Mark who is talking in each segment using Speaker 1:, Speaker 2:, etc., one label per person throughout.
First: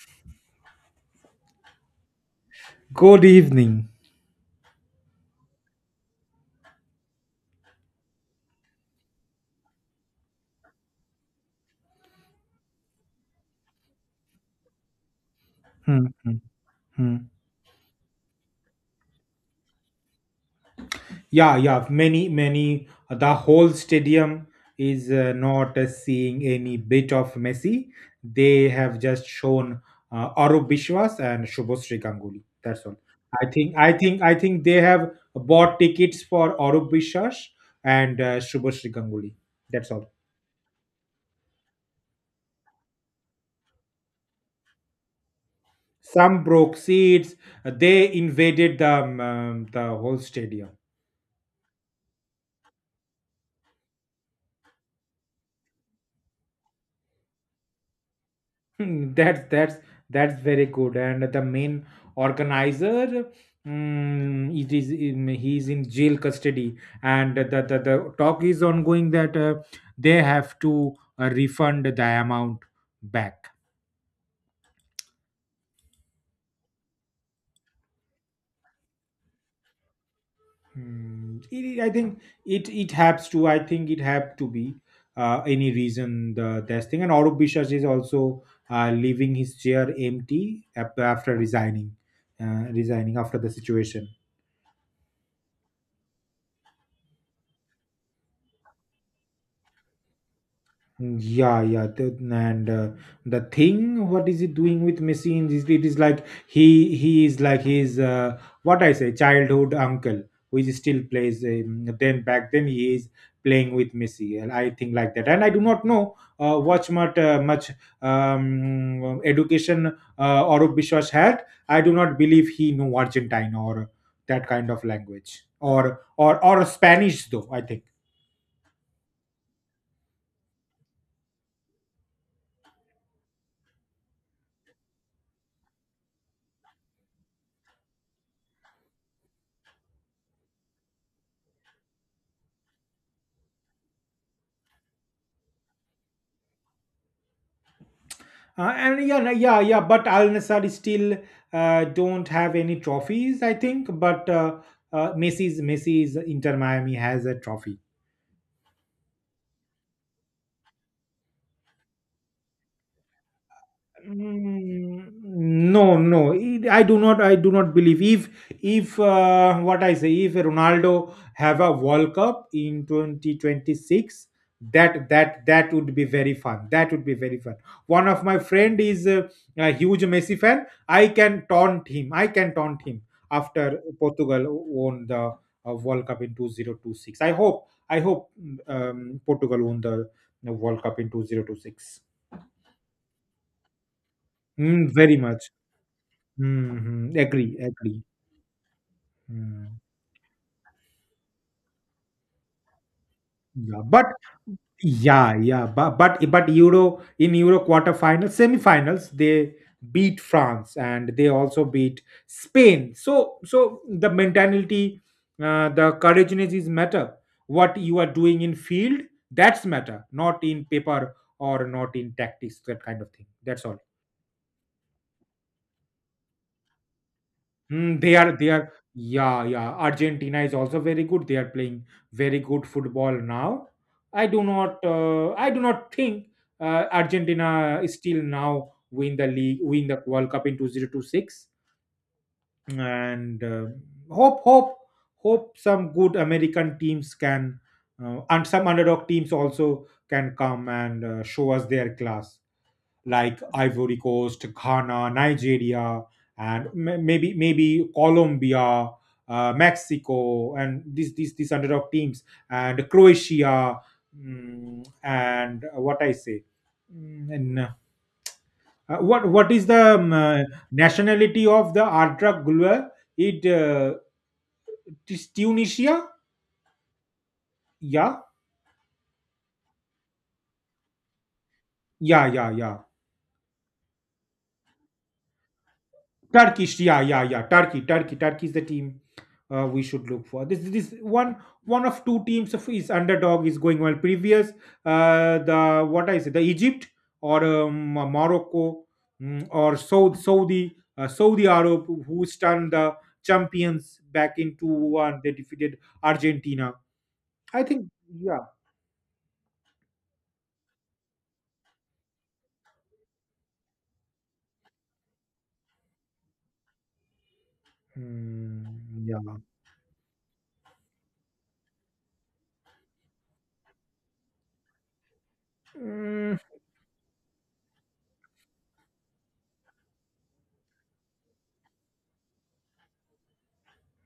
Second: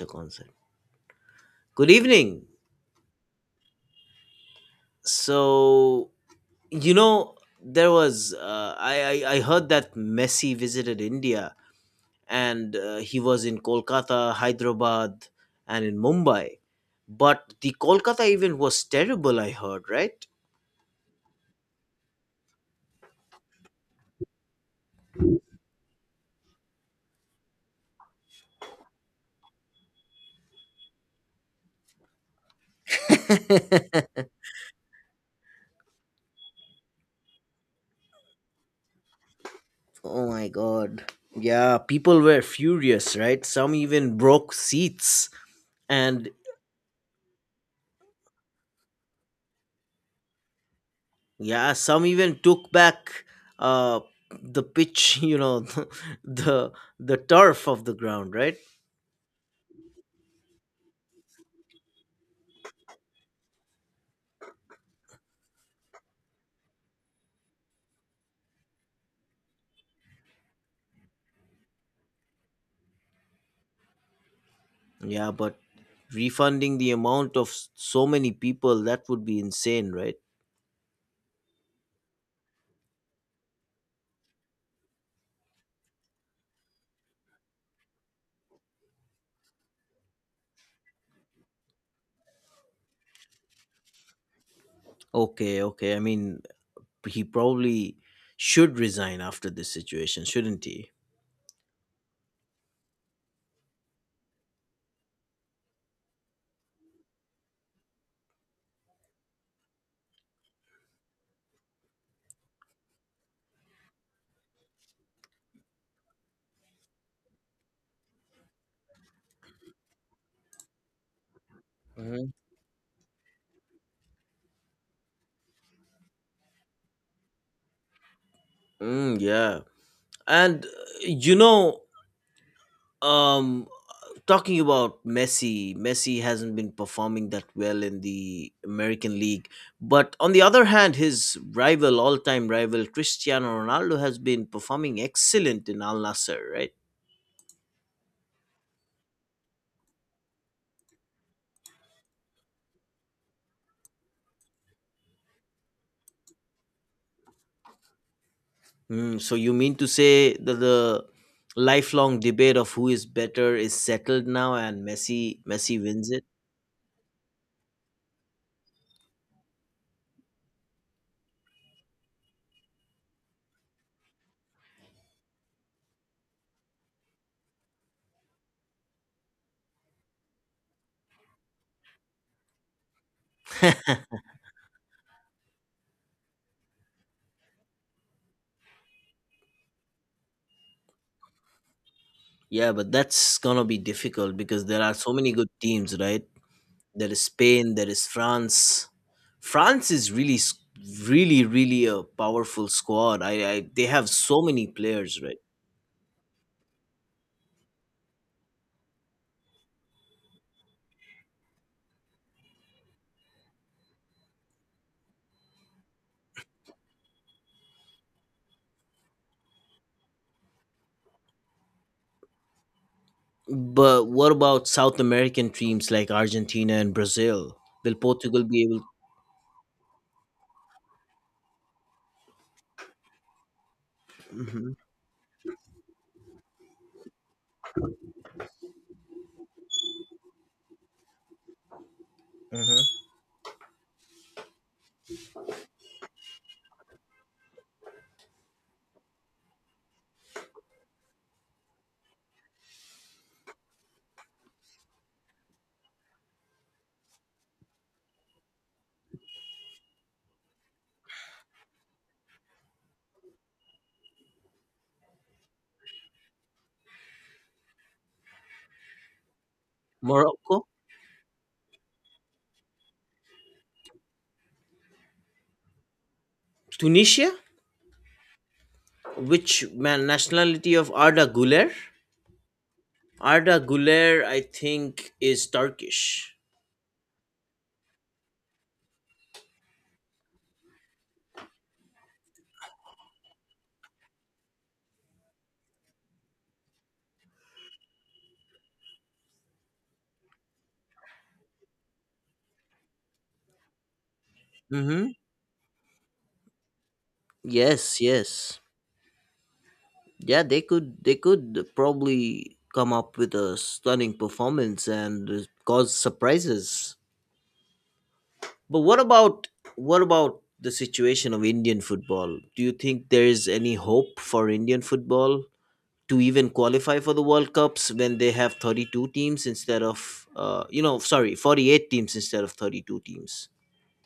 Speaker 1: The concept. Good evening.
Speaker 2: Good evening.
Speaker 1: So you know there was I heard that Messi visited India and he was in Kolkata, Hyderabad, and in
Speaker 2: Hmm, hmm,
Speaker 1: Mumbai.
Speaker 2: hmm.
Speaker 1: But the Kolkata event was terrible. I heard right.
Speaker 2: Yeah, yeah. Many, many. The whole stadium is not seeing any bit of Messi. They have just shown Arup Biswas and Shubhashree Ganguly. That's all. I think, I think, I think they have bought tickets for Arup Biswas and Shubhashree Ganguly. That's all.
Speaker 1: Oh my god. Yeah, people were furious, right? Some even broke seats. And
Speaker 2: Some broke seats. They invaded the whole stadium.
Speaker 1: yeah, some even took back uh, the pitch, you know, the the turf of the ground, right?
Speaker 2: Hmm, That's that's that's very good. And the main organizer, he's in jail custody, and the talk is ongoing that they have to refund the amount back.
Speaker 1: Yeah, but refunding the amount of so many people that would be insane, right?
Speaker 2: I think it has to. I think it have to be any reason the this thing. And Arup Bishas is also leaving his chair empty after resigning after the situation.
Speaker 1: Okay, okay. I mean, he probably should resign after this situation, shouldn't he?
Speaker 2: Yeah, yeah, th- and the thing, what is he doing with machines? Is it is like he is like his childhood uncle, who is still plays. Then back then he is playing with Messi, and I think like that. And I do not know what much education Arup Biswas had. I do not
Speaker 1: Mhm.
Speaker 2: believe he know Argentine or that kind of language or Spanish though. I think.
Speaker 1: Mm, yeah, and you know, um, talking about Messi, Messi hasn't been performing that well in the American League. But on the other hand, his rival, all time rival, Cristiano Ronaldo, has been performing excellent in Al Nasser, right?
Speaker 2: And yeah, yeah, yeah. But Al Nassr still don't have any trophies, I think. But Messi's Inter Miami has a trophy.
Speaker 1: Mm, so you mean to say that the lifelong debate of who is better is settled now and
Speaker 2: Mm,
Speaker 1: Messi
Speaker 2: No,
Speaker 1: wins it?
Speaker 2: no, I do not. I do not believe if what I say if Ronaldo have a World Cup in 2026. That would be very fun. That would be very fun. One of my friend is a huge Messi fan. I can taunt him. I can taunt him after Portugal won the World Cup in 2026. I hope. I hope Portugal won the World Cup in 2026.
Speaker 1: Yeah, but that's gonna be difficult because there
Speaker 2: Mm,
Speaker 1: are so
Speaker 2: very
Speaker 1: many
Speaker 2: much.
Speaker 1: good teams, right? There
Speaker 2: Mhm.
Speaker 1: is
Speaker 2: Agree,
Speaker 1: Spain. There
Speaker 2: agree.
Speaker 1: is France.
Speaker 2: Mm.
Speaker 1: France is really, s- Really, really a powerful squad. I,
Speaker 2: Yeah,
Speaker 1: they
Speaker 2: but
Speaker 1: have so many players,
Speaker 2: yeah,
Speaker 1: right?
Speaker 2: yeah, but Euro in Euro quarterfinals, semifinals, they beat France and they also beat Spain. So the mentality, the courageousness is matter. What you are doing in field, that's matter, not in paper or not in tactics, that kind of thing. That's all.
Speaker 1: But what about South American teams like Argentina and Brazil? Will
Speaker 2: Mm,
Speaker 1: Portugal
Speaker 2: they
Speaker 1: be
Speaker 2: are
Speaker 1: able?
Speaker 2: Yeah, yeah, Argentina is also very good. They are playing very good football now. I do
Speaker 1: Mhm.
Speaker 2: not uh, I do not think Argentina is still now win the World Cup in 2026 and hope hope hope some good American teams can and some underdog teams also can come and show us their class, like Ivory Coast, Ghana, Nigeria, and maybe Colombia, Mexico, and these hundred of teams, and Croatia, mm, and what I say, Mm, and what is the
Speaker 1: Morocco,
Speaker 2: nationality of the Artra Gulwa? It uh, it is Tunisia.
Speaker 1: Tunisia,
Speaker 2: Yeah,
Speaker 1: which man nationality of Arda Güler?
Speaker 2: yeah, yeah, yeah.
Speaker 1: Arda Güler, I think, is Turkish.
Speaker 2: Turkish, yeah, yeah, yeah. Turkey is the team we should look for. This one of two teams of is underdog is going well. Previous the what I say the Egypt or Morocco, or Saudi Arab who stunned the champions back in two
Speaker 1: Mm-hmm.
Speaker 2: one. They defeated Argentina. I think.
Speaker 1: Yes,
Speaker 2: Yeah.
Speaker 1: yes. Yeah, they could probably come up with a stunning performance and cause surprises.
Speaker 2: Mm,
Speaker 1: But what
Speaker 2: yeah.
Speaker 1: about what about the situation of Indian football? Do you think there is any hope for Indian football to
Speaker 2: Mm,
Speaker 1: even qualify for the World Cups when they have 32 teams instead of sorry, 48 teams instead of 32 teams?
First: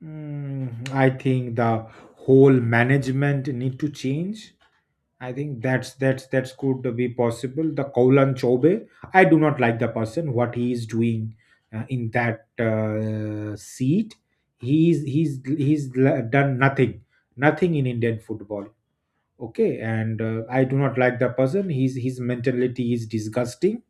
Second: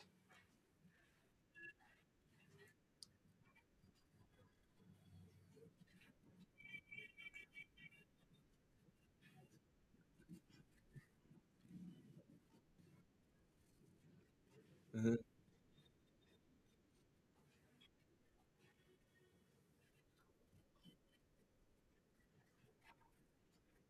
Speaker 2: I think the whole management need to change. I think that's could be possible. The Koulan Chobe, I do not like the person what he is doing in that seat. He's done nothing, nothing in Indian football. Okay, and I do not like the person. His mentality is disgusting.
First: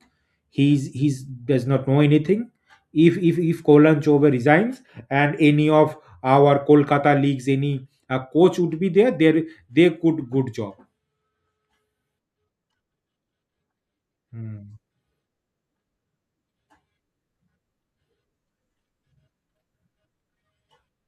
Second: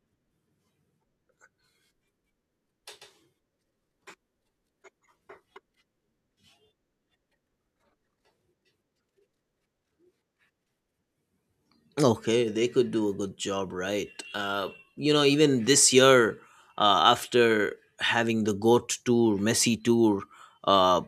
Speaker 2: He's does not know anything. If Koulan Chobe resigns and any of our Kolkata leagues, any coach would be there, they could good job.
Speaker 1: Okay, they could do a good job, right?
Speaker 2: Hmm.
Speaker 1: Even this year, after having the GOAT tour, Messi tour, uh,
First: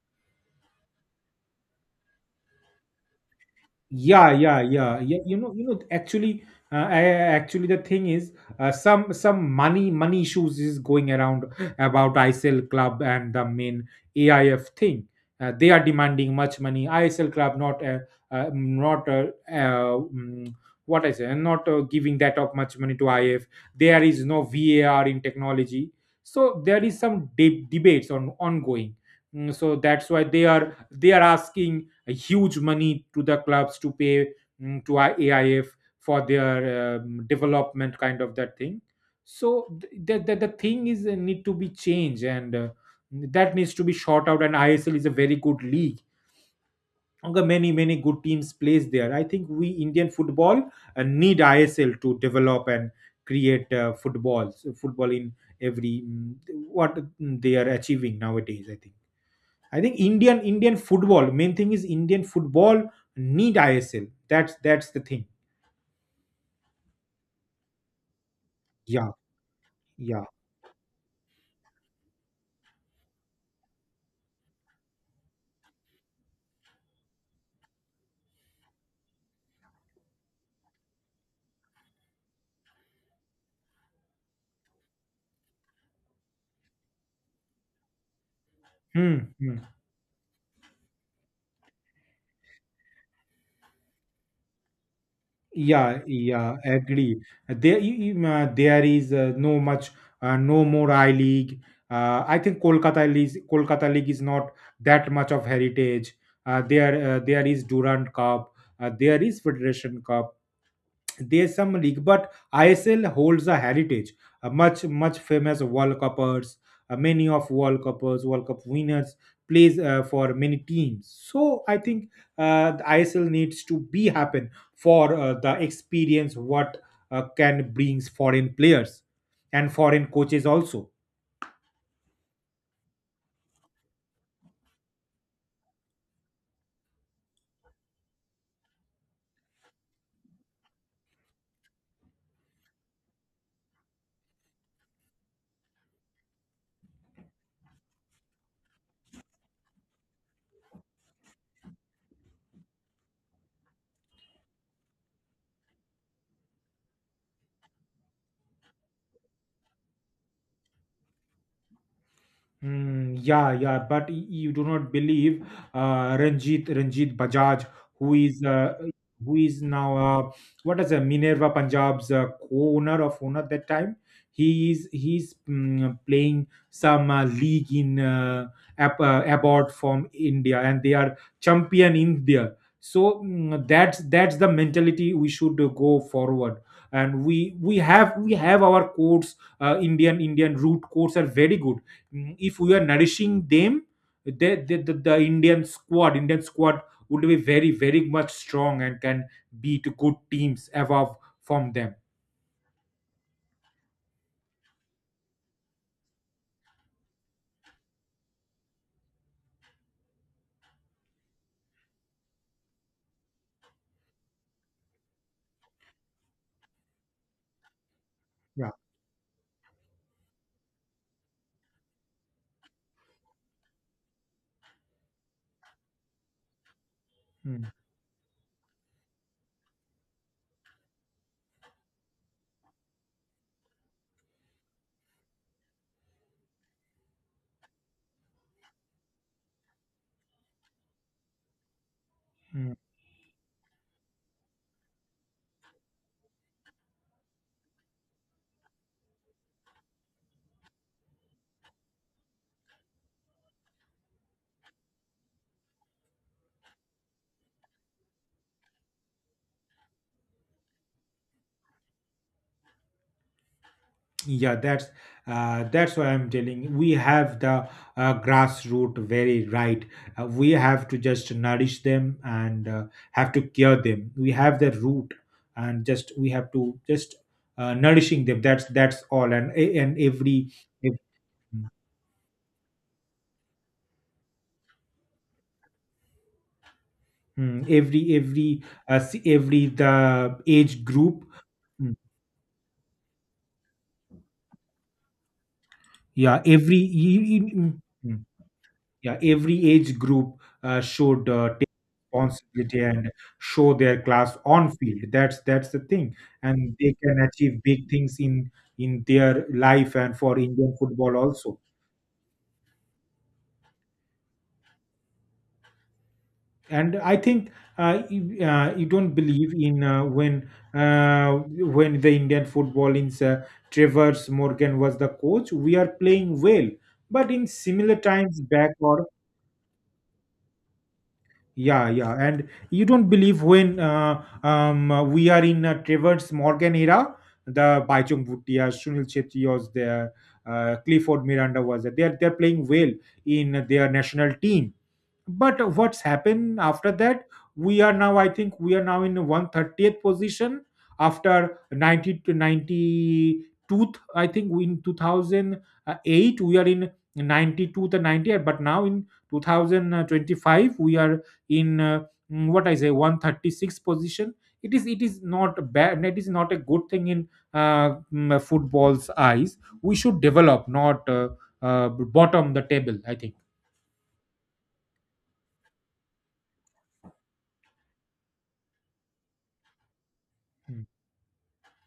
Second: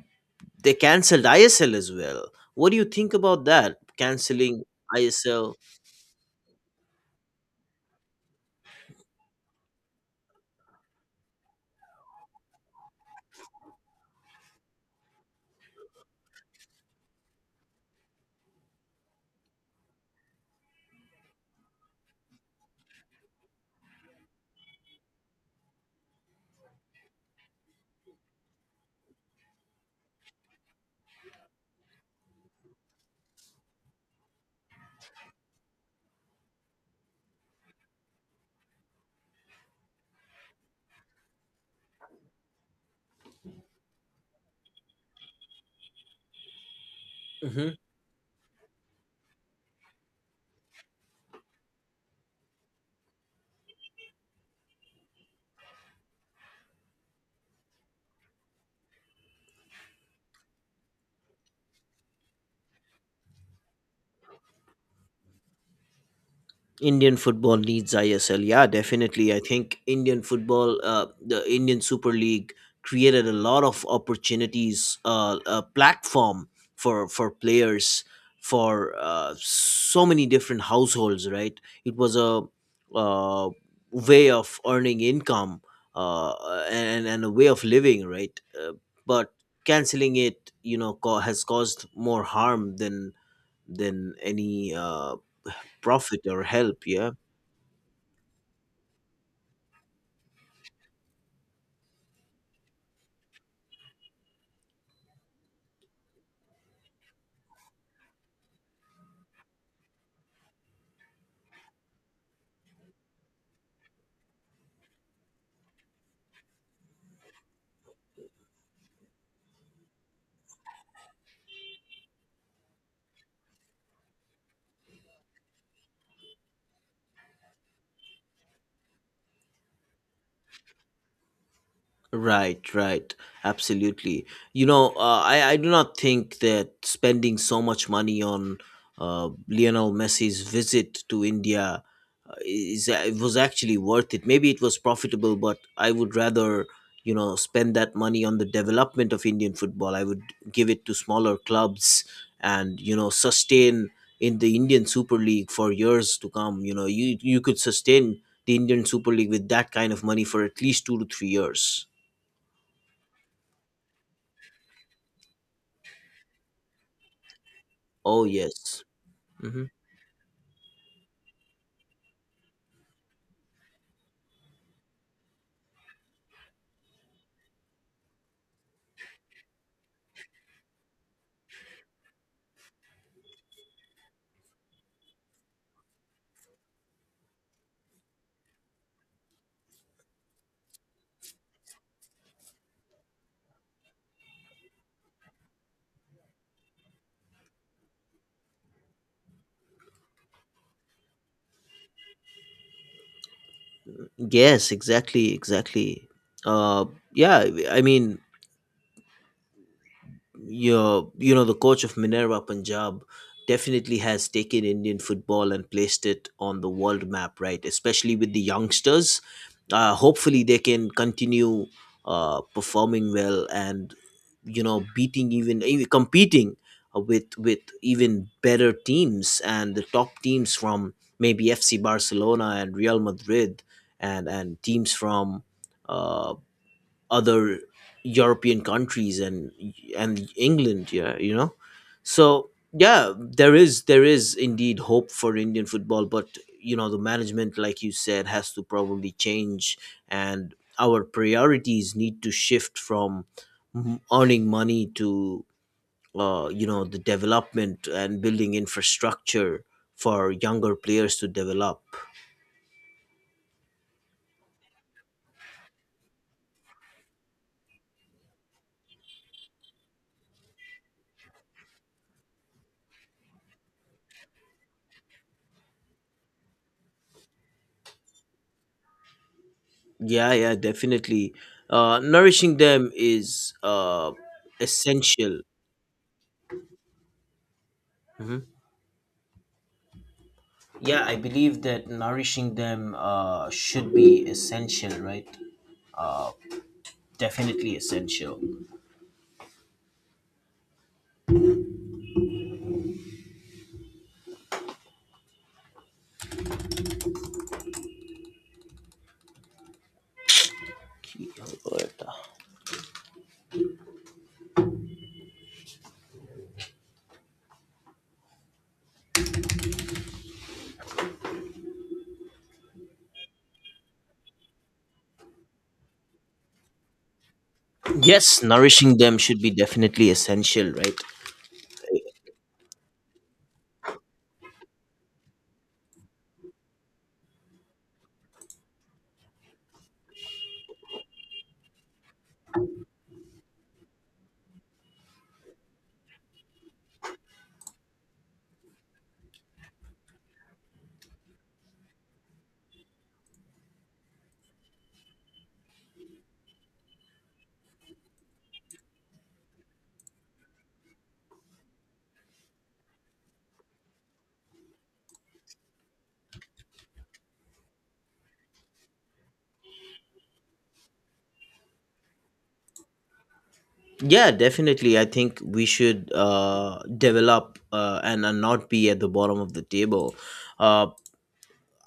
Speaker 1: they cancelled ISL as well. What do you think about that?
Speaker 2: Yeah, yeah,
Speaker 1: Canceling
Speaker 2: yeah, yeah,
Speaker 1: ISL?
Speaker 2: actually, the thing is some money issues is going around about ISL club and the main AIF thing. They are demanding much money. ISL club not mm, what I say not giving that of much money to IF. There is no VAR in technology, so there is some debates on ongoing. So that's why they are asking a huge money to the clubs to pay, to our AIF for their development, kind of that thing. So the thing is need to be changed, and that needs to be shot out. And ISL is a very good league. Okay. Many good teams plays there. I think we Indian football need ISL to develop and create football in every they are achieving nowadays. I think. I think Indian football main thing is Indian football need ISL. That's the thing.
Speaker 1: Indian football needs ISL. Yeah,
Speaker 2: Yeah,
Speaker 1: definitely. I think Indian
Speaker 2: yeah.
Speaker 1: football, the Indian Super League, created a lot of opportunities, a platform for players, for so many different households. Right, it was a uh, way of earning income uh, and a way of living. Right,
Speaker 2: Hmm,
Speaker 1: but
Speaker 2: hmm.
Speaker 1: canceling it, you know, has caused more harm than any
Speaker 2: Yeah,
Speaker 1: profit or
Speaker 2: yeah,
Speaker 1: help. Yeah.
Speaker 2: agree. There is no much, no more I League. I think Kolkata League, is not that much of heritage. There is Durand Cup. There is Federation Cup. There's some league, but ISL holds a heritage. Much famous World Cuppers, many of World Cuppers, World Cup winners plays for many teams. So I think the ISL needs to be happen for the experience what can brings foreign players and foreign coaches also.
Speaker 1: Right, right. Absolutely. You know, I do not think that spending so much money on Lionel Messi's visit to India is it was actually worth it. Maybe it was profitable, but I would rather, you know, spend that money on the development of Indian football. I would give it to smaller clubs and, you know, sustain in the Indian Super League for years to come. You know, you could sustain the Indian Super League with that kind of money for at least 2 to 3 years.
Speaker 2: Yeah, yeah, but you do not believe Ranjit Bajaj, who
Speaker 1: Oh
Speaker 2: is uh,
Speaker 1: yes.
Speaker 2: who is
Speaker 1: Hmm.
Speaker 2: now what is a Minerva Punjab's co-owner of owner at that time. He's playing some league in abroad from India, and they are champion India. So that's the mentality we should go forward, and we have our courts. Indian root courts are very good, if we are nourishing them. The, the, the, the Indian squad would be very very much strong and can beat good teams above from them.
Speaker 1: Yes, exactly, exactly. Uh, yeah, I mean, you know the coach of Minerva Punjab definitely has taken Indian football and placed it on the world map, right? Especially with the
Speaker 2: Yeah.
Speaker 1: youngsters. Hopefully, they can continue performing well and you know beating even competing with
Speaker 2: Mm,
Speaker 1: even better teams and the top teams from maybe FC Barcelona and Real Madrid and teams from. Uh, Other European countries and England. Yeah, you know. So
Speaker 2: mm.
Speaker 1: yeah, there is indeed hope for Indian football, but you know the management, like you said, has to probably change, and our priorities need to shift from earning money to you know the development and building infrastructure for younger players to develop.
Speaker 2: Yeah, that's why I'm telling you, we have the grassroots, very right. We have to just nourish them, and have to cure them. We have the root, and just we have to just nourishing them. That's all, and
Speaker 1: Yeah,
Speaker 2: every
Speaker 1: yeah, definitely. Nourishing them is essential.
Speaker 2: Mm, every
Speaker 1: Mhm.
Speaker 2: every every the age
Speaker 1: Yeah, I
Speaker 2: group
Speaker 1: believe that
Speaker 2: Mm,
Speaker 1: nourishing them should be essential, right?
Speaker 2: yeah every e- e- mm,
Speaker 1: Definitely
Speaker 2: mm,
Speaker 1: essential.
Speaker 2: yeah every age group should take responsibility and show their class on field. That's the thing, and they can achieve big things in their life, and for Indian football also. And I think you don't believe in when the Indian football in Travers Morgan was the coach. We are playing well, but in similar
Speaker 1: Yes,
Speaker 2: times back,
Speaker 1: nourishing
Speaker 2: or
Speaker 1: them should be definitely essential, right?
Speaker 2: yeah yeah, and you don't believe when we are in Travers Morgan era. The Baichung Bhutia, Sunil Chetty was there, Clifford Miranda was there. They are playing well in their national team, but what's happened after that? We are now i think we are now in 130th position, after 90 to 92. I think in 2008 we are in 92 to 90, but now in 2025 we are in mm, what I say 136 position. It is not bad. It is not a good thing in football's eyes. We should develop, not bottom the table, I think.
Speaker 1: Yeah, definitely. I think we should develop and not be at the bottom of the table.
Speaker 2: Hmm.
Speaker 1: Uh,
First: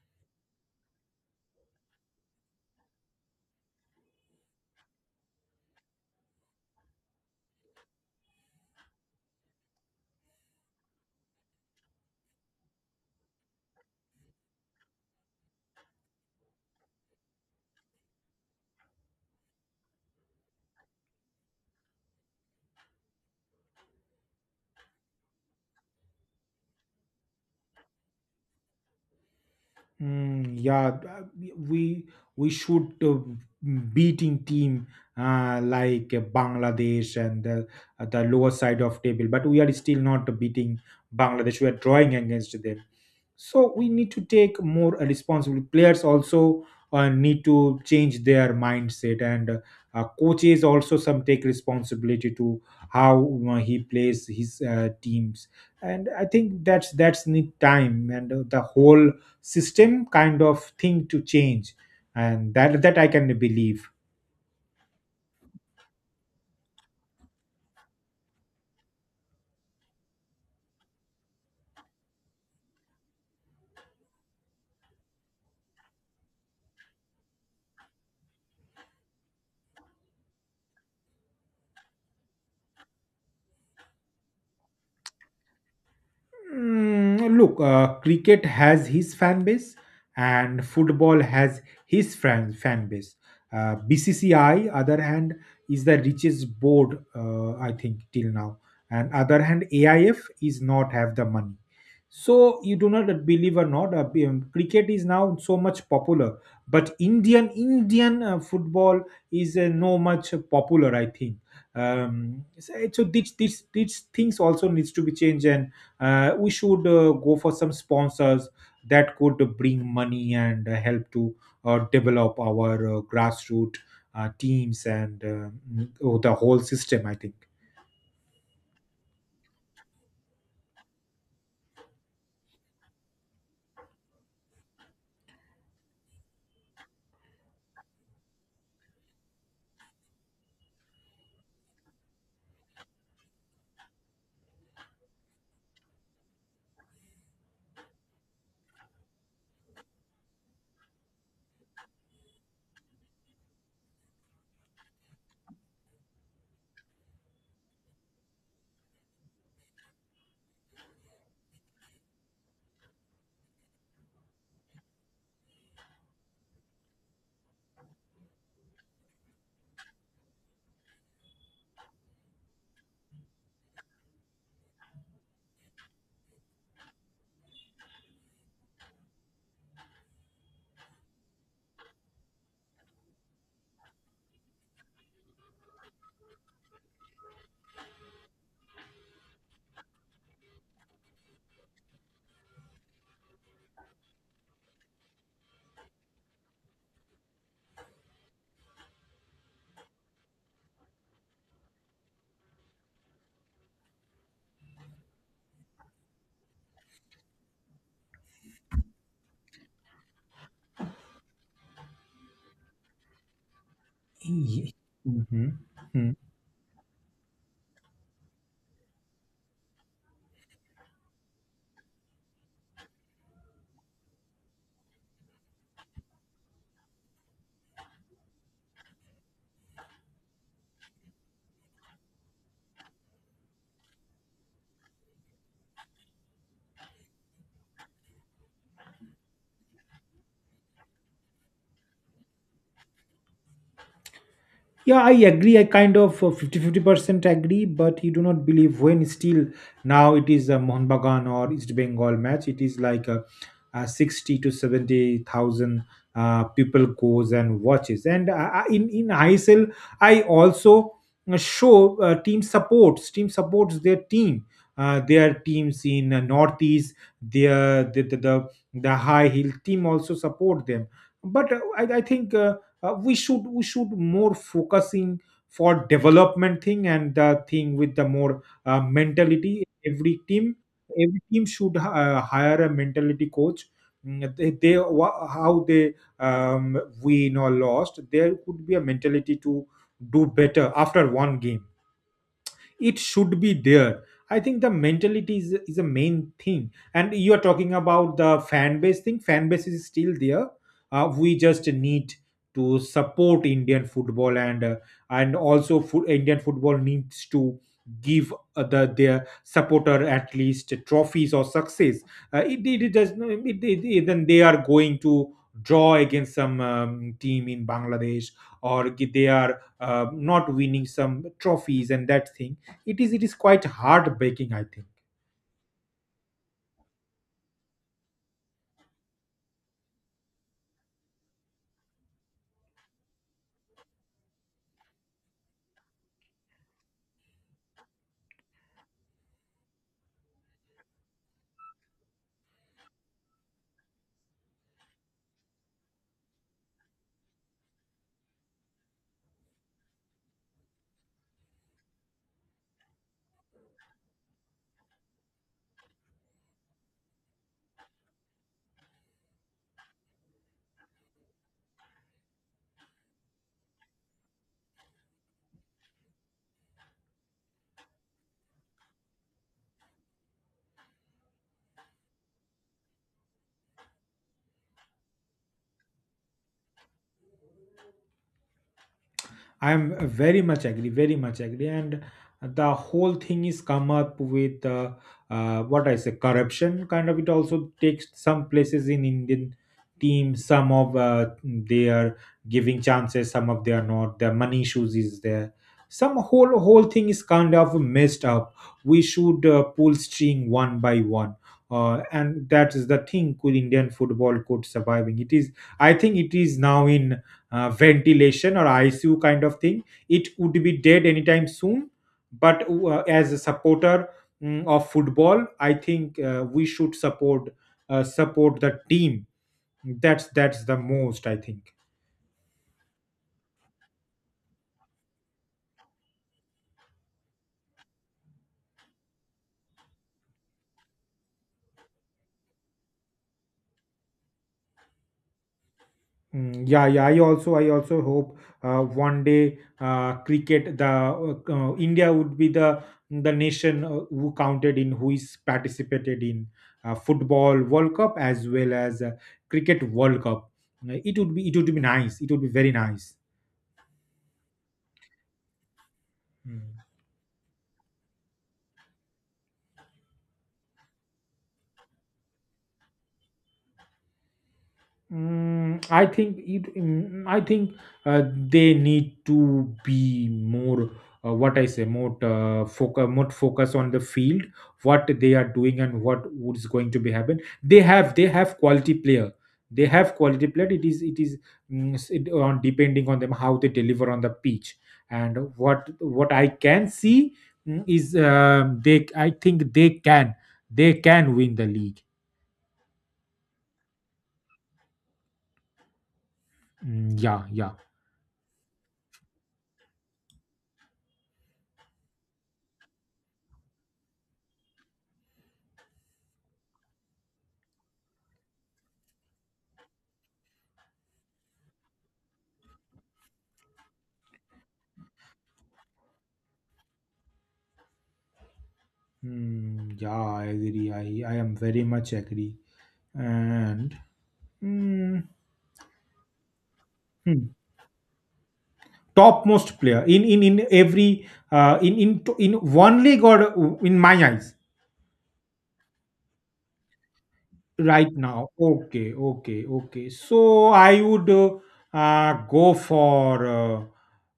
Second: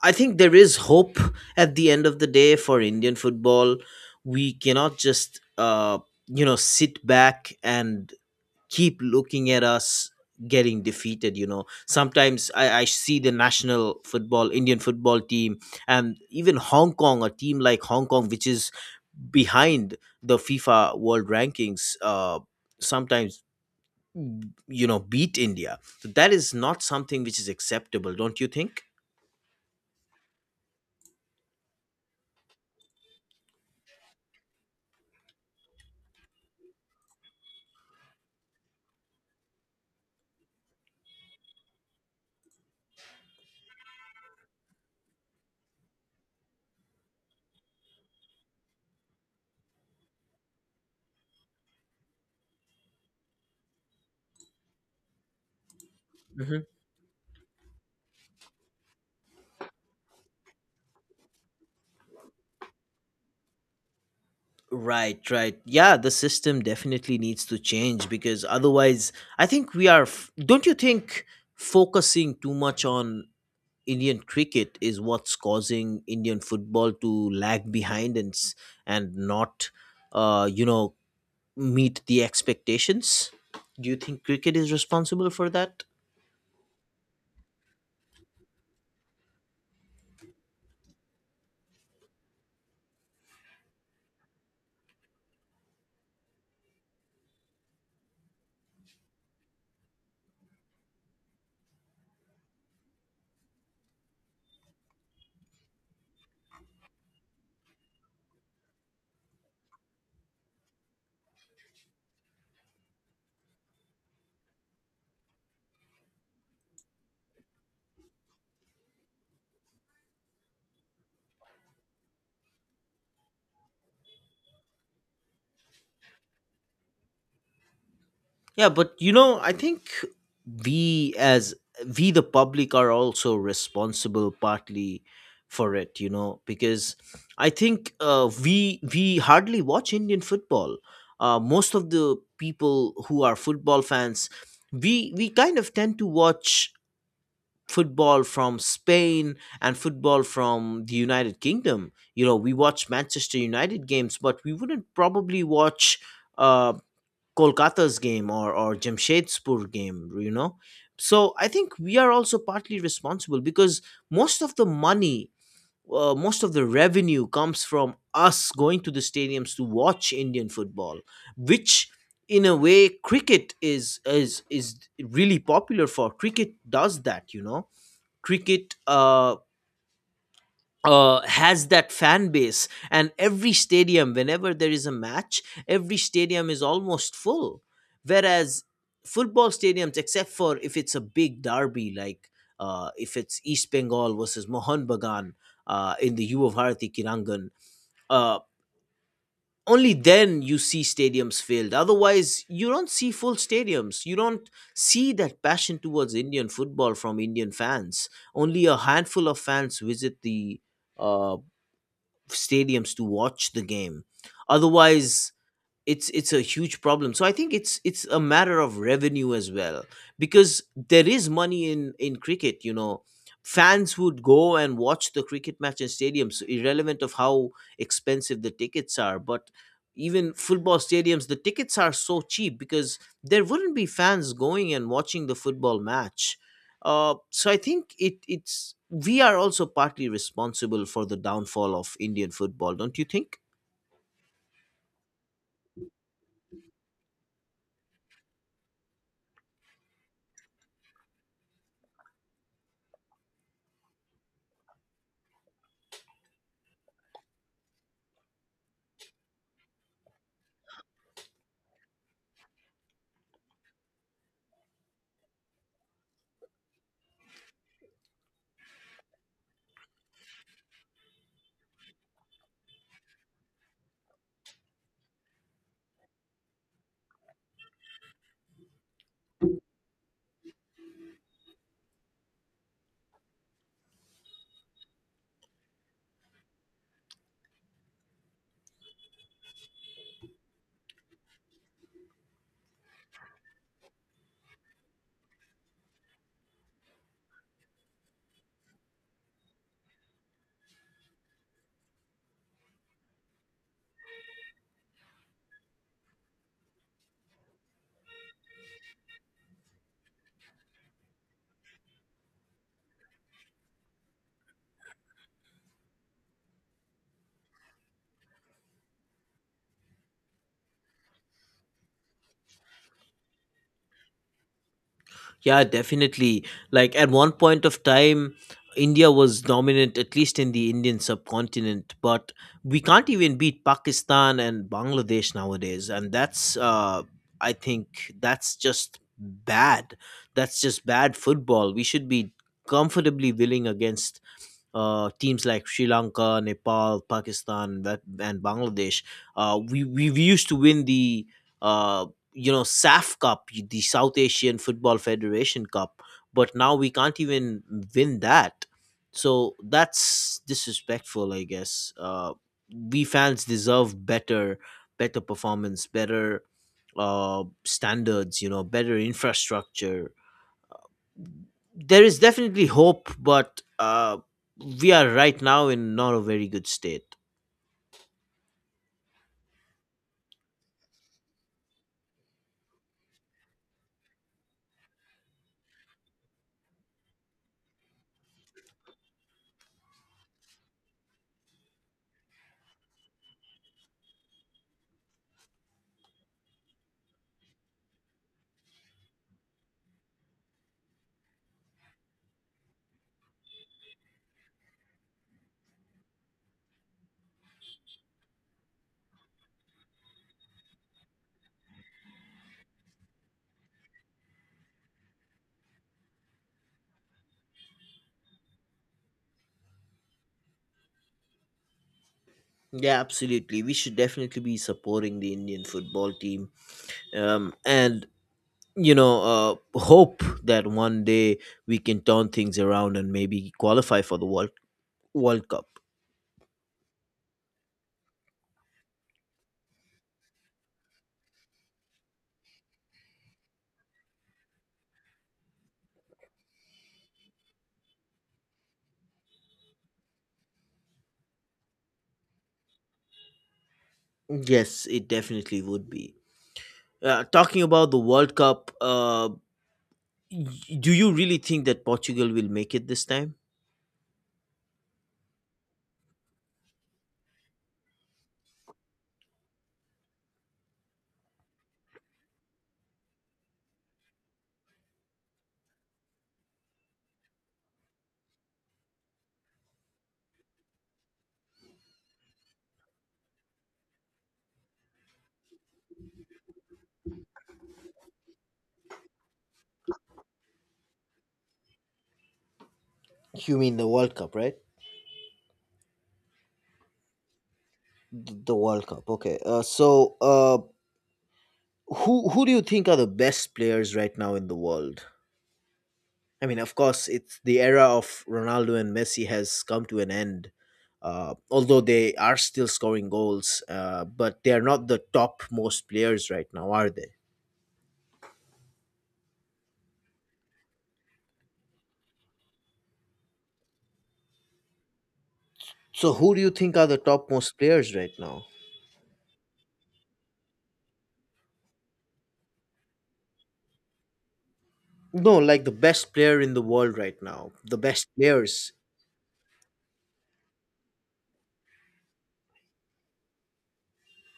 Speaker 1: I think there is hope at the end of the day for Indian football. We cannot just, you know, sit back and keep looking at us getting defeated. You know, sometimes I see the national football, Indian football team, and even Hong Kong, a team like Hong Kong, which is behind the FIFA world rankings, sometimes, you know, beat India. So that is not something which is acceptable, don't you think?
Speaker 2: Yeah, we we should beating team like Bangladesh and the lower side of table, but we are still not beating Bangladesh. We are drawing against them, so we need to take more responsibility. Players also need to change their mindset, and coaches also some take responsibility to how he plays his teams. And I think that's need time, and the whole system kind of thing to change, and that I can believe.
Speaker 1: Right, right. Yeah, the system definitely needs to change because otherwise, I think we are. Don't you think focusing too much on Indian cricket is what's causing Indian football to lag behind and not, you know, meet the expectations? Do you think cricket is responsible for that?
Speaker 2: Look, cricket has his fan base and football has his fan base. BCCI, other hand, is the richest board, I think, till now. And other hand, AIF is not have the money. So you do not believe or not, cricket is now so much popular, but Indian football is no much popular, I think. So these things also needs to be changed, and we should go for some sponsors that could bring money and help to develop our grassroots teams and the whole system, I think.
Speaker 1: Yeah, but you know, I think we as we the public are also responsible partly for it, you know, because I think we hardly watch Indian football. Most of the people who are football fans, we kind of tend to watch football from Spain and football from the United Kingdom. You know, we watch Manchester United games, but we wouldn't probably watch. Uh, Kolkata's game or Jamshedpur game, you know. So I think we are also partly responsible because most of the money, most of the revenue comes from us going to the stadiums to watch Indian football, which in a way cricket is is really popular for. Cricket does that, you know. Cricket has that fan base and every stadium whenever there is a match every stadium is almost full, whereas football stadiums, except for if it's a big derby like if it's East Bengal versus Mohan Bagan in the Yuva Bharati Kirangan, uh, only then you see stadiums filled, otherwise you don't see full stadiums, you don't see that passion towards Indian football from Indian fans. Only a handful of fans visit the uh, stadiums to watch the game.
Speaker 2: Ye-
Speaker 1: Otherwise,
Speaker 2: Mhm.
Speaker 1: it's a huge problem, so I think it's a matter of revenue as well because there is money in cricket, you know, fans would go and watch the cricket match in stadiums irrelevant of how expensive the tickets are, but even football stadiums the tickets are so cheap because there wouldn't be fans going and watching the football match. So I think it's we are also partly responsible for the downfall of Indian football, don't you think?
Speaker 2: Yeah, I agree. I kind of 50-50% agree, but you do not believe when still now it is a Mohun Bagan or East Bengal match. It is like a 60 to 70,000 people goes and watches. And in ISL, I also show team supports. Team supports their team. Their teams in Northeast, their, the high hill team also support them. But I think. We should more focusing for development thing, and the thing with the more mentality. Every team should hire a mentality coach. How they win or lost, there could be a mentality to do better after one game. It should be there. I think the mentality is a main thing, and you are talking about the fan base thing. Fan base is still there. We just need to support Indian football, and Indian football needs to give their supporter at least trophies or success. It, it, it does it, it, it- then they are going to draw against some team in Bangladesh, or they are not winning some trophies and that thing. It is quite heartbreaking, I think.
Speaker 1: Yeah, definitely. Like at one point of time, India was dominant, at least in the Indian subcontinent, but we can't even beat Pakistan and Bangladesh nowadays. And that's, I think, that's just bad. That's just bad football. We should be comfortably willing against teams like Sri Lanka, Nepal, Pakistan, that, and Bangladesh. We used to win the uh, you know SAF Cup, the South Asian Football Federation Cup, but now we can't even win that. So that's disrespectful, I guess. We fans deserve better, better performance, better standards, you know, better infrastructure. There is definitely hope, but we are right now in not a very good state.
Speaker 2: I'm very much agree, and the whole thing is come up with what I say corruption kind of. It also takes some places in Indian team. Some of they are giving chances, some of they are not. The money issues is there. Some whole thing is kind of messed up. We should pull string one by one. And that is the thing could Indian football could surviving. It is, I think, it is now in ventilation or ICU kind of thing. It would be dead anytime soon. But as a supporter of football, I think we should support the team. That's the most, I think.
Speaker 1: Yeah, absolutely. We should definitely be supporting the Indian football team, and you know, hope that one day we can turn things around and maybe qualify for the World Cup.
Speaker 2: Mm, yeah, yeah. I also hope one day cricket, the India would be the nation who counted in, who is participated in football World Cup as well as cricket World Cup. It would be nice. It would be very nice.
Speaker 1: Yes, it definitely would be.
Speaker 2: Mm.
Speaker 1: Talking about the World Cup, y- do you really think that Portugal will make it this time?
Speaker 2: I think it. I think they need to be more. What I say, more focus, more focus on the field, what they are doing, and what is going to be happen. They have quality player. They have quality player. It is it, on depending on them how they deliver on the pitch. And what I can see is they. I think they can win the league.
Speaker 1: You mean the World Cup, right?
Speaker 2: Mm, yeah, yeah.
Speaker 1: The World Cup. Okay. So who do you think are the best players right now in the world? I mean, of course, it's the era of Ronaldo and Messi has come to an end. Although they are still scoring goals, but they are not the top most players right now, are they?
Speaker 2: Hmm, yeah, I agree. I am very much agree. And hmm,
Speaker 1: So, who do you think are the top
Speaker 2: hmm,
Speaker 1: most players right now?
Speaker 2: topmost player in every in one league or in my eyes.
Speaker 1: No, like the best player in the world right now, the best
Speaker 2: Right now.
Speaker 1: players.
Speaker 2: Okay, okay, okay. So I would go for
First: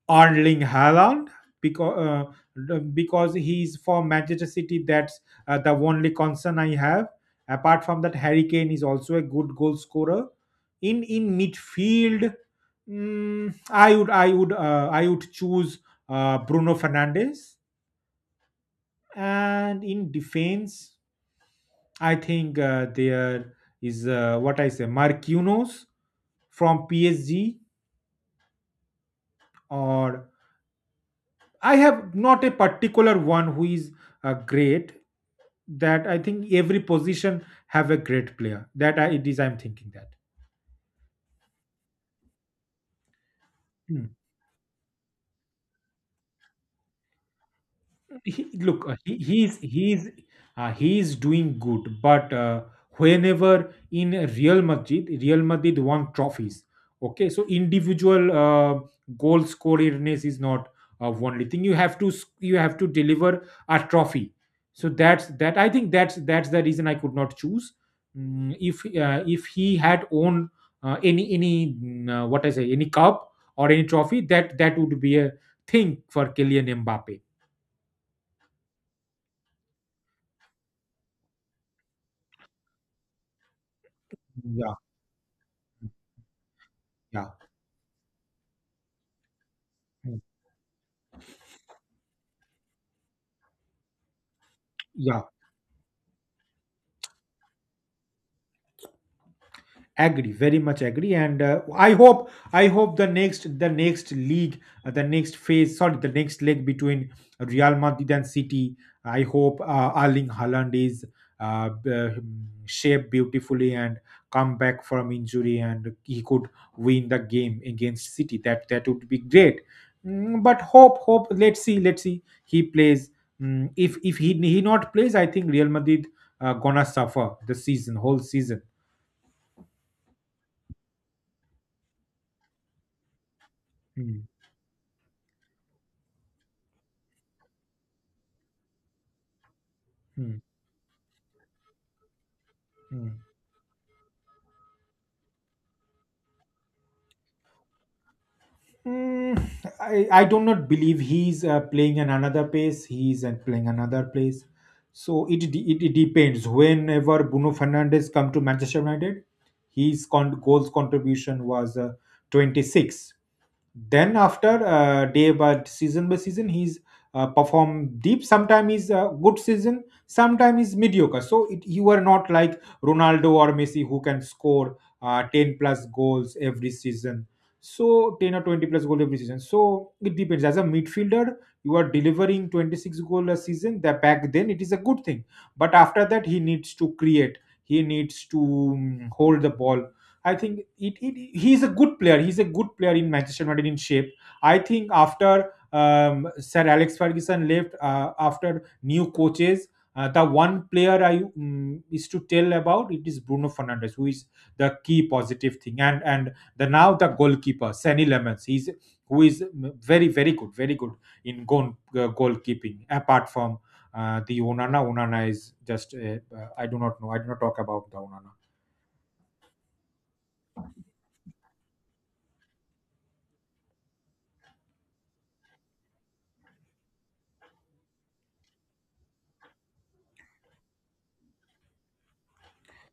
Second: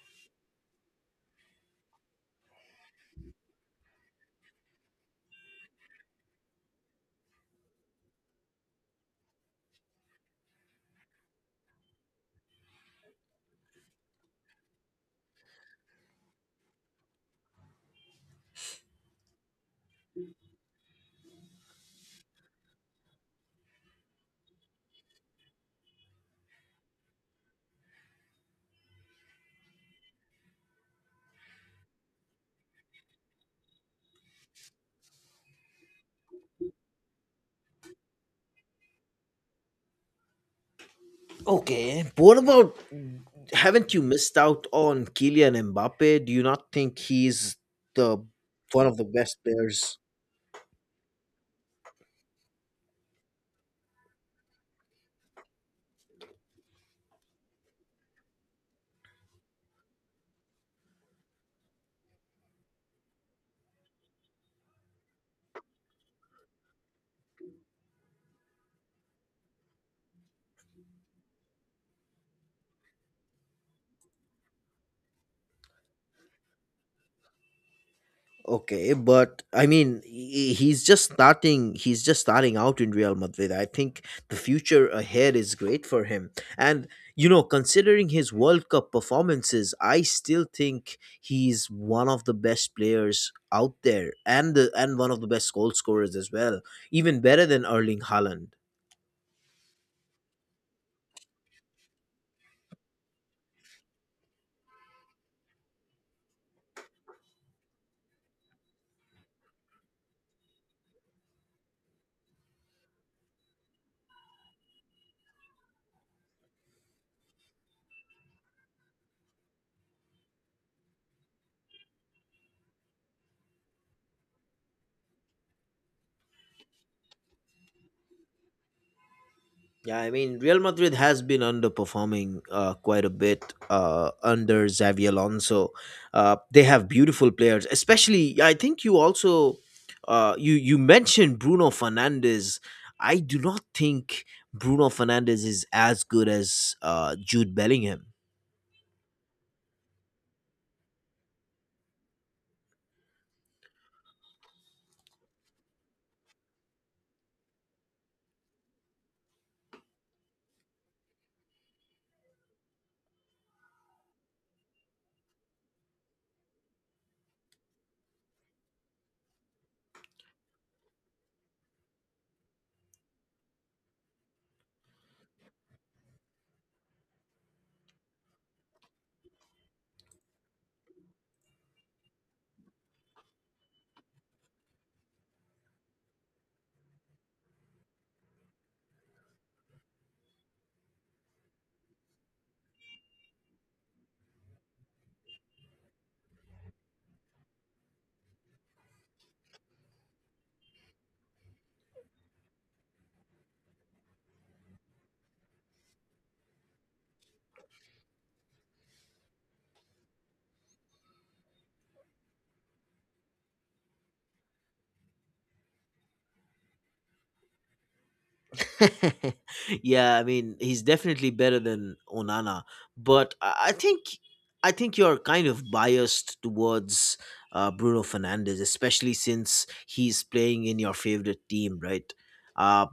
Speaker 2: Erling Haaland because uh, because he's for Manchester City. That's the only concern I have. Apart from that, Harry Kane is also a good goal scorer. In midfield, I would choose Bruno Fernandes, and in defense, I think there is what I say, Marquinhos from PSG. Or I have not a particular one who is great. That I think every position have a great player. That I, it is I'm thinking that.
Speaker 1: Okay, but what about? Haven't you
Speaker 2: Hmm.
Speaker 1: missed out on Kylian Mbappe? Do you not think he's the
Speaker 2: he,
Speaker 1: one
Speaker 2: look,
Speaker 1: of the
Speaker 2: he,
Speaker 1: best players?
Speaker 2: he's doing good, but whenever in Real Madrid, Real Madrid won trophies. Okay, so individual goal scorerness is not only thing. You have to deliver a trophy. So that's that. I think that's the reason I could not choose. If he had owned any what I say any cup or any trophy, that would be a thing for Kylian Mbappe.
Speaker 1: Okay, but I mean, he's just starting. He's just starting out in Real Madrid. I think the
Speaker 2: Yeah,
Speaker 1: future ahead is great for him. And
Speaker 2: yeah.
Speaker 1: you know, considering his World Cup performances, I still think he's one of the best players out there, and one of
Speaker 2: Yeah,
Speaker 1: the best goal scorers as well. Even better than Erling Haaland.
Speaker 2: agree, very much agree, and I hope the next league, the next phase, sorry, the next leg between Real Madrid and City. I hope Erling Haaland is uh, b- uh, shaped beautifully and come back from injury, and he could win the game against City. That would be great. But hope, hope. Let's see, let's see. He plays. If he not plays, I think Real Madrid gonna suffer the season, whole season.
Speaker 1: Yeah, I mean, Real Madrid has been underperforming quite a bit
Speaker 2: Hmm.
Speaker 1: under Xavi Alonso. They have beautiful players, especially. Yeah, I think you also
Speaker 2: Hmm.
Speaker 1: you mentioned Bruno Fernandes.
Speaker 2: Hmm.
Speaker 1: I do not think Bruno Fernandes is as good as Jude Bellingham.
Speaker 2: Mm, I do not believe he's playing in another place. He's playing another place. So it, de- it depends. Whenever Bruno Fernandes come to Manchester United, his goals contribution was 26. Then after day by season by season, he's perform deep. Sometime is a good season, sometime is mediocre. So you are not like Ronaldo or Messi who can score 10 plus goals every season. So 10 or 20 plus goal every season. So it depends. As a midfielder, you are delivering 26 goal a season. That back then, it is a good thing. But after that, he needs to create. He needs to hold the ball. I think it, it he's a good player. He's a good player in Manchester United in shape. I think after Sir Alex Ferguson left, after new coaches, the one player I is to tell about it is Bruno Fernandes, who is the key positive thing. And and the now the goalkeeper, Sani Lemons, he's who is very very good, very good in goal goalkeeping. Apart from Onana is just I do not know. I do not talk about the Onana.
Speaker 1: Yeah, I mean, he's definitely better than Onana, but I think you're kind of biased towards Bruno Fernandes, especially since he's playing in your favorite team, right? Uh,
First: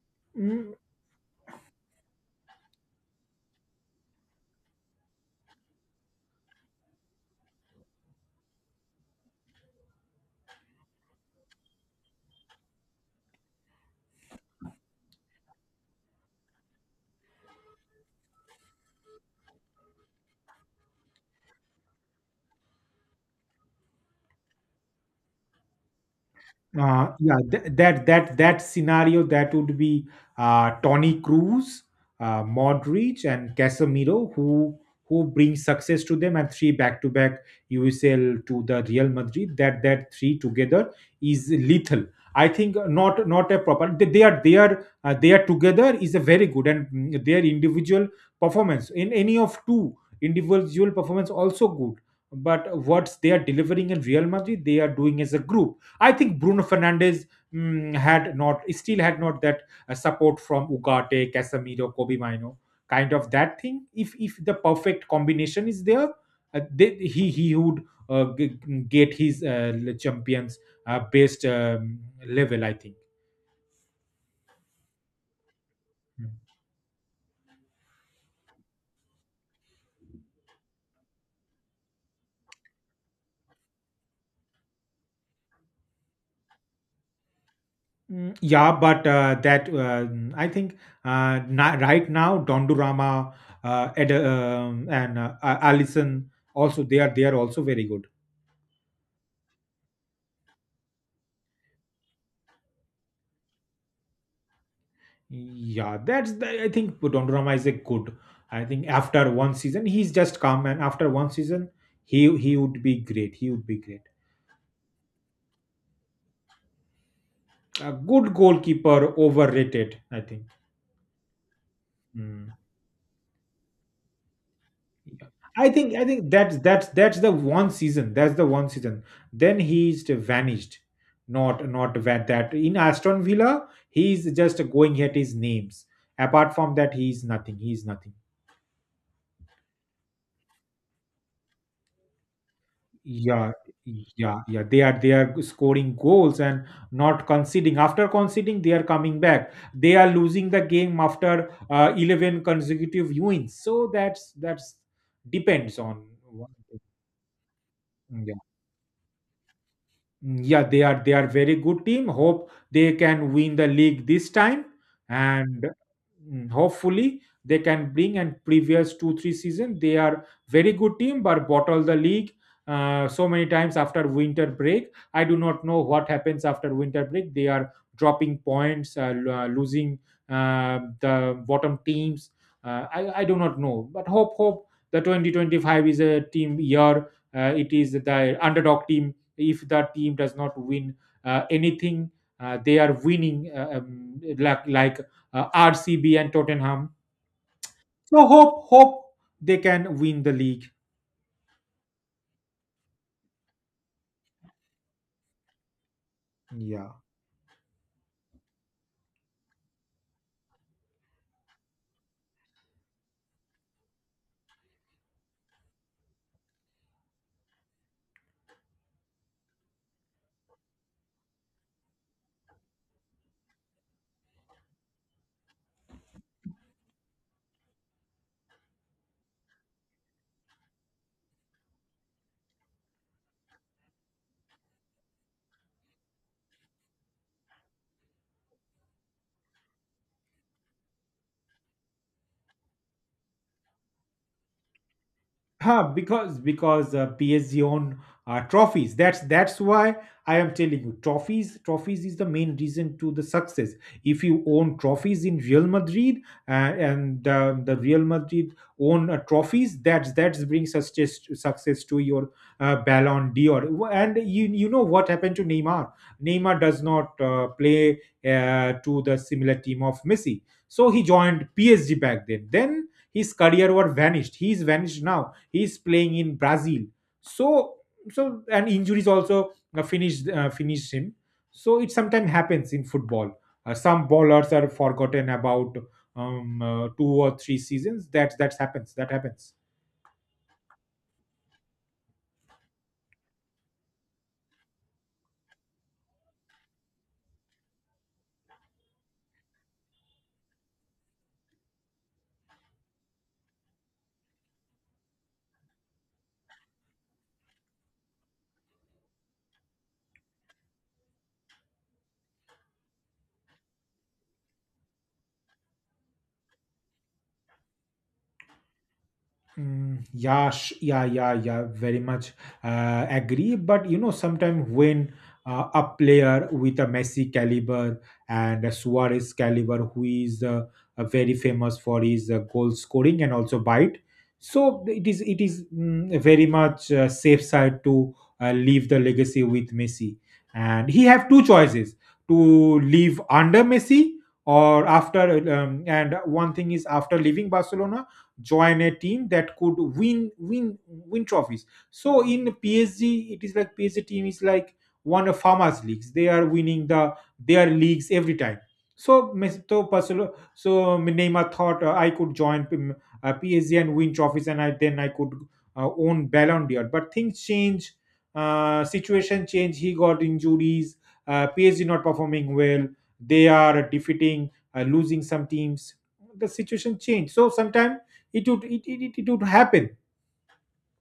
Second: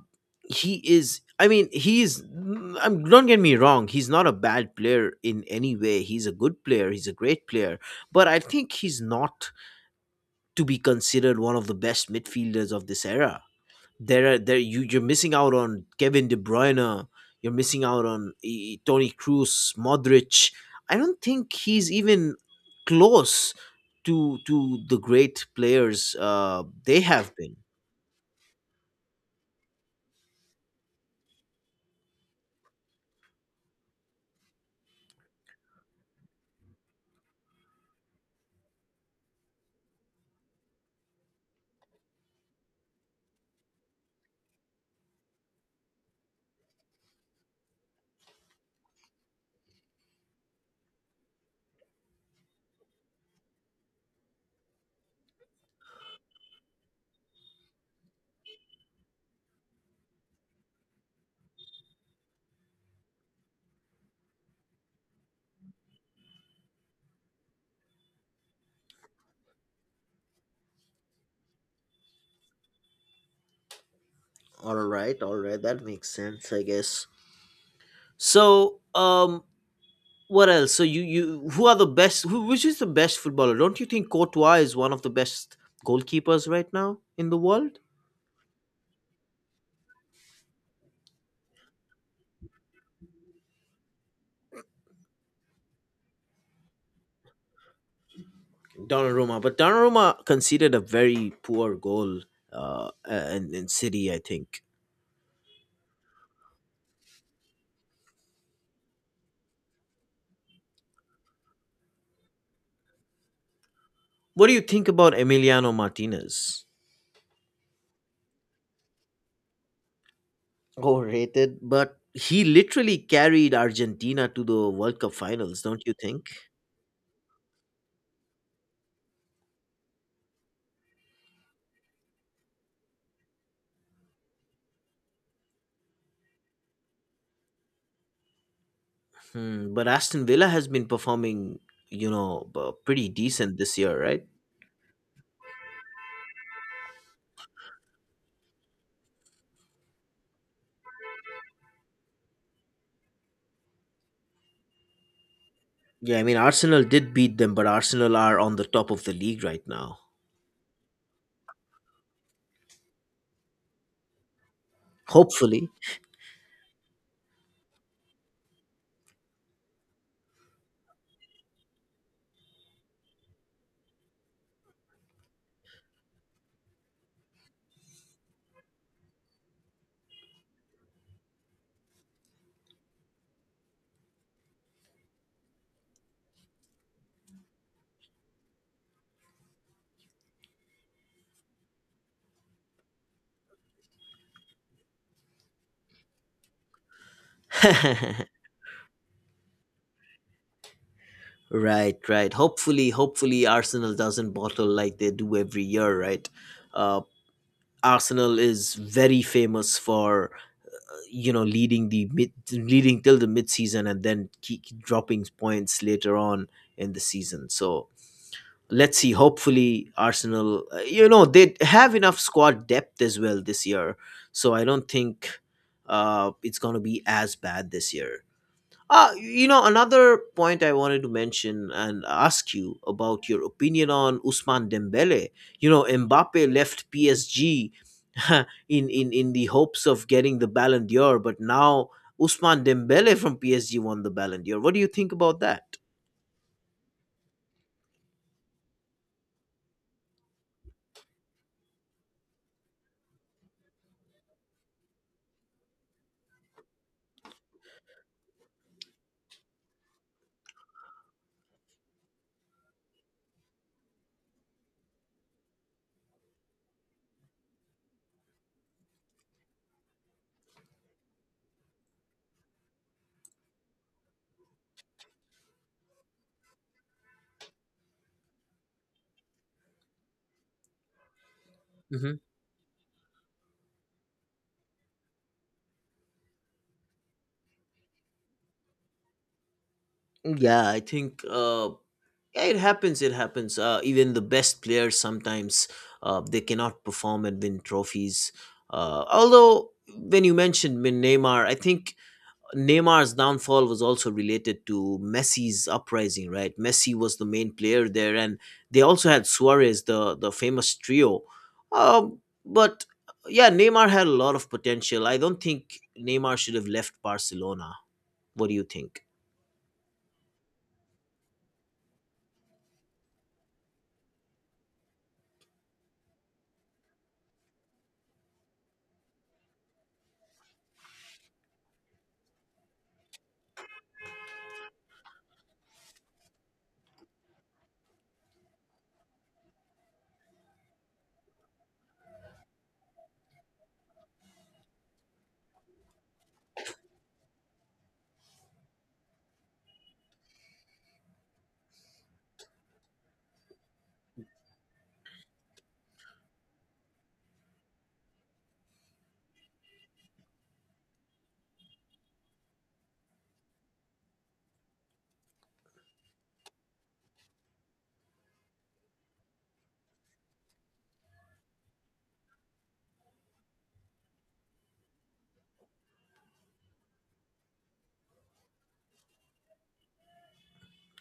Speaker 1: he is. I mean, I'm, don't get me wrong. He's not a bad player in any way. He's a good player. He's a great player. But I think he's not to be considered one of the best midfielders of this era. There are there You you're missing out on Kevin De Bruyne. You're missing out on Tony Cruz, Modric. I don't think he's even close to the great players they have
Speaker 2: Yeah,
Speaker 1: been.
Speaker 2: that scenario that would be Tony Cruz, Modric, and Casemiro, who bring success to them, and three back to back USL to the Real Madrid. That three together is lethal. I think not a proper. They are together is a very good, and their individual performance in any of two individual performance also good. But what they are delivering in Real Madrid, they are doing as a group. I think Bruno Fernandez had not, still had not that support from Ugarte, Casemiro, Kobe Mino, kind of that thing. If the perfect combination is there, they, he would uh, g- get his champions best level, I think.
Speaker 1: All right, that makes
Speaker 2: Mm.
Speaker 1: sense, I guess. So, what else? So you Who are the best? Who Which is the best footballer? Don't you think Courtois is one of the best goalkeepers right now in the world?
Speaker 2: Mm, yeah, but that I think right now Dondurama, Ed, and Allison also. They are also very good.
Speaker 1: Donnarumma, but Donnarumma conceded a very poor goal in City, I think.
Speaker 2: Yeah, I think Donnarumma is a good. I think after one season he's just come, and after one season he would be great. He would be great.
Speaker 1: What do you think about Emiliano Martinez?
Speaker 2: A good goalkeeper, overrated, I think.
Speaker 1: Overrated, but he
Speaker 2: Mm,
Speaker 1: literally carried Argentina to the World Cup
Speaker 2: yeah.
Speaker 1: finals,
Speaker 2: I
Speaker 1: don't you
Speaker 2: think I
Speaker 1: think?
Speaker 2: think that's the one season. That's the one season. Then he's vanished. Not that in Aston Villa he's just going at his names. Apart from that, he's nothing. He's nothing.
Speaker 1: Hmm, but Aston Villa has been performing, you know, pretty
Speaker 2: Yeah,
Speaker 1: decent this year, right?
Speaker 2: yeah, yeah. They are scoring goals and not conceding. After conceding, they are coming back. They are losing the game after 11 consecutive wins. So that's depends on.
Speaker 1: Yeah, I mean, Arsenal did beat them, but Arsenal are
Speaker 2: what-
Speaker 1: on the top of the league right now.
Speaker 2: Mm, yeah, they are very good team. Hope they can win the league this time,
Speaker 1: Hopefully.
Speaker 2: and hopefully they can bring. And previous two three season, they are very good team, but bottle the league so many times after winter break. I do not know what happens after winter break. They are dropping points, losing the bottom teams. I do not know, but hope the 2025 is a team year. It is the underdog team. If the team does not win anything, they are winning like RCB and Tottenham. So hope they can win the league.
Speaker 1: Right, right. Hopefully, hopefully Arsenal doesn't bottle like they do every year, right?
Speaker 2: Yeah.
Speaker 1: Uh, Arsenal is very famous for you know leading till the mid-season and then keep dropping points later on in the season. So let's see. Hopefully, Arsenal, you know, they have enough squad depth as well this year. So I don't think it's going to be as bad this year. You know, another point I wanted to mention and ask you about your opinion on Usman Dembele. You know, Mbappe left PSG in, in the hopes of getting the Ballon d'Or, but now Usman Dembele from PSG won the Ballon d'Or. What do you think about that?
Speaker 2: Because PSG own trophies. That's why I am telling you trophies. Trophies is the main reason to the success. If you own trophies in Real Madrid uh, and the Real Madrid own trophies, that's bring success to your Ballon d'Or. And you know what happened to Neymar. Neymar does not play to the similar team of Messi, so he joined PSG back then. Then his career was vanished. He is vanished now. He's playing in Brazil. So so and injuries also finished finished him. So it
Speaker 1: Hmm.
Speaker 2: sometimes happens in football. Some ballers are forgotten about 2 or 3 seasons. That's happens. That happens.
Speaker 1: Yeah, I think yeah, it happens. It happens. Even the best players sometimes they cannot perform and win trophies. Although when you mentioned Neymar, I think Neymar's downfall was also related to Messi's uprising, right? Messi was the main player there, and they also had Suarez, the famous trio. Um, but yeah, Neymar had a lot of potential. I don't think Neymar should have left Barcelona. What do you think?
Speaker 2: Mm, yeah, yeah, yeah, yeah, very much agree. But you know, sometimes when a player with a Messi caliber and a Suarez caliber, who is very famous for his goal scoring and also bite, so it is very much safe side to leave the legacy with Messi, and he have two choices to leave under Messi or after. And one thing is after leaving Barcelona, join a team that could win trophies. So in PSG, it is like PSG team is like one of farmers leagues. They are winning their leagues every time. So Neymar thought I could join PSG and win trophies, and I then I could own Ballon d'Or. But things change. Situation change. He got injuries. PSG not performing well. They are defeating losing some teams. The situation changed. So sometimes it would it, it, it, it would happen.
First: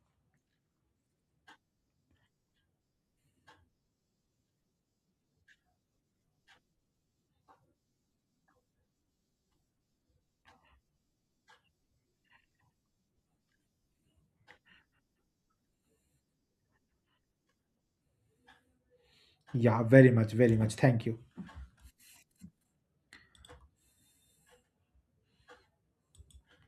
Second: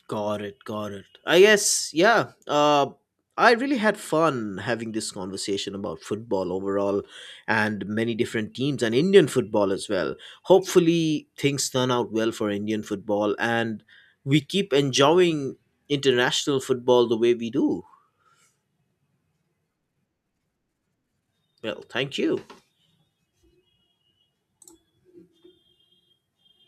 Speaker 1: Got it, got it. I guess, yeah. I really had fun having this conversation about football overall and many different teams and Indian football as well. Hopefully, things turn out well for Indian football and we keep enjoying international football the way we do.
Speaker 2: Yeah, very much, very much, thank you.
Speaker 1: Well, thank you.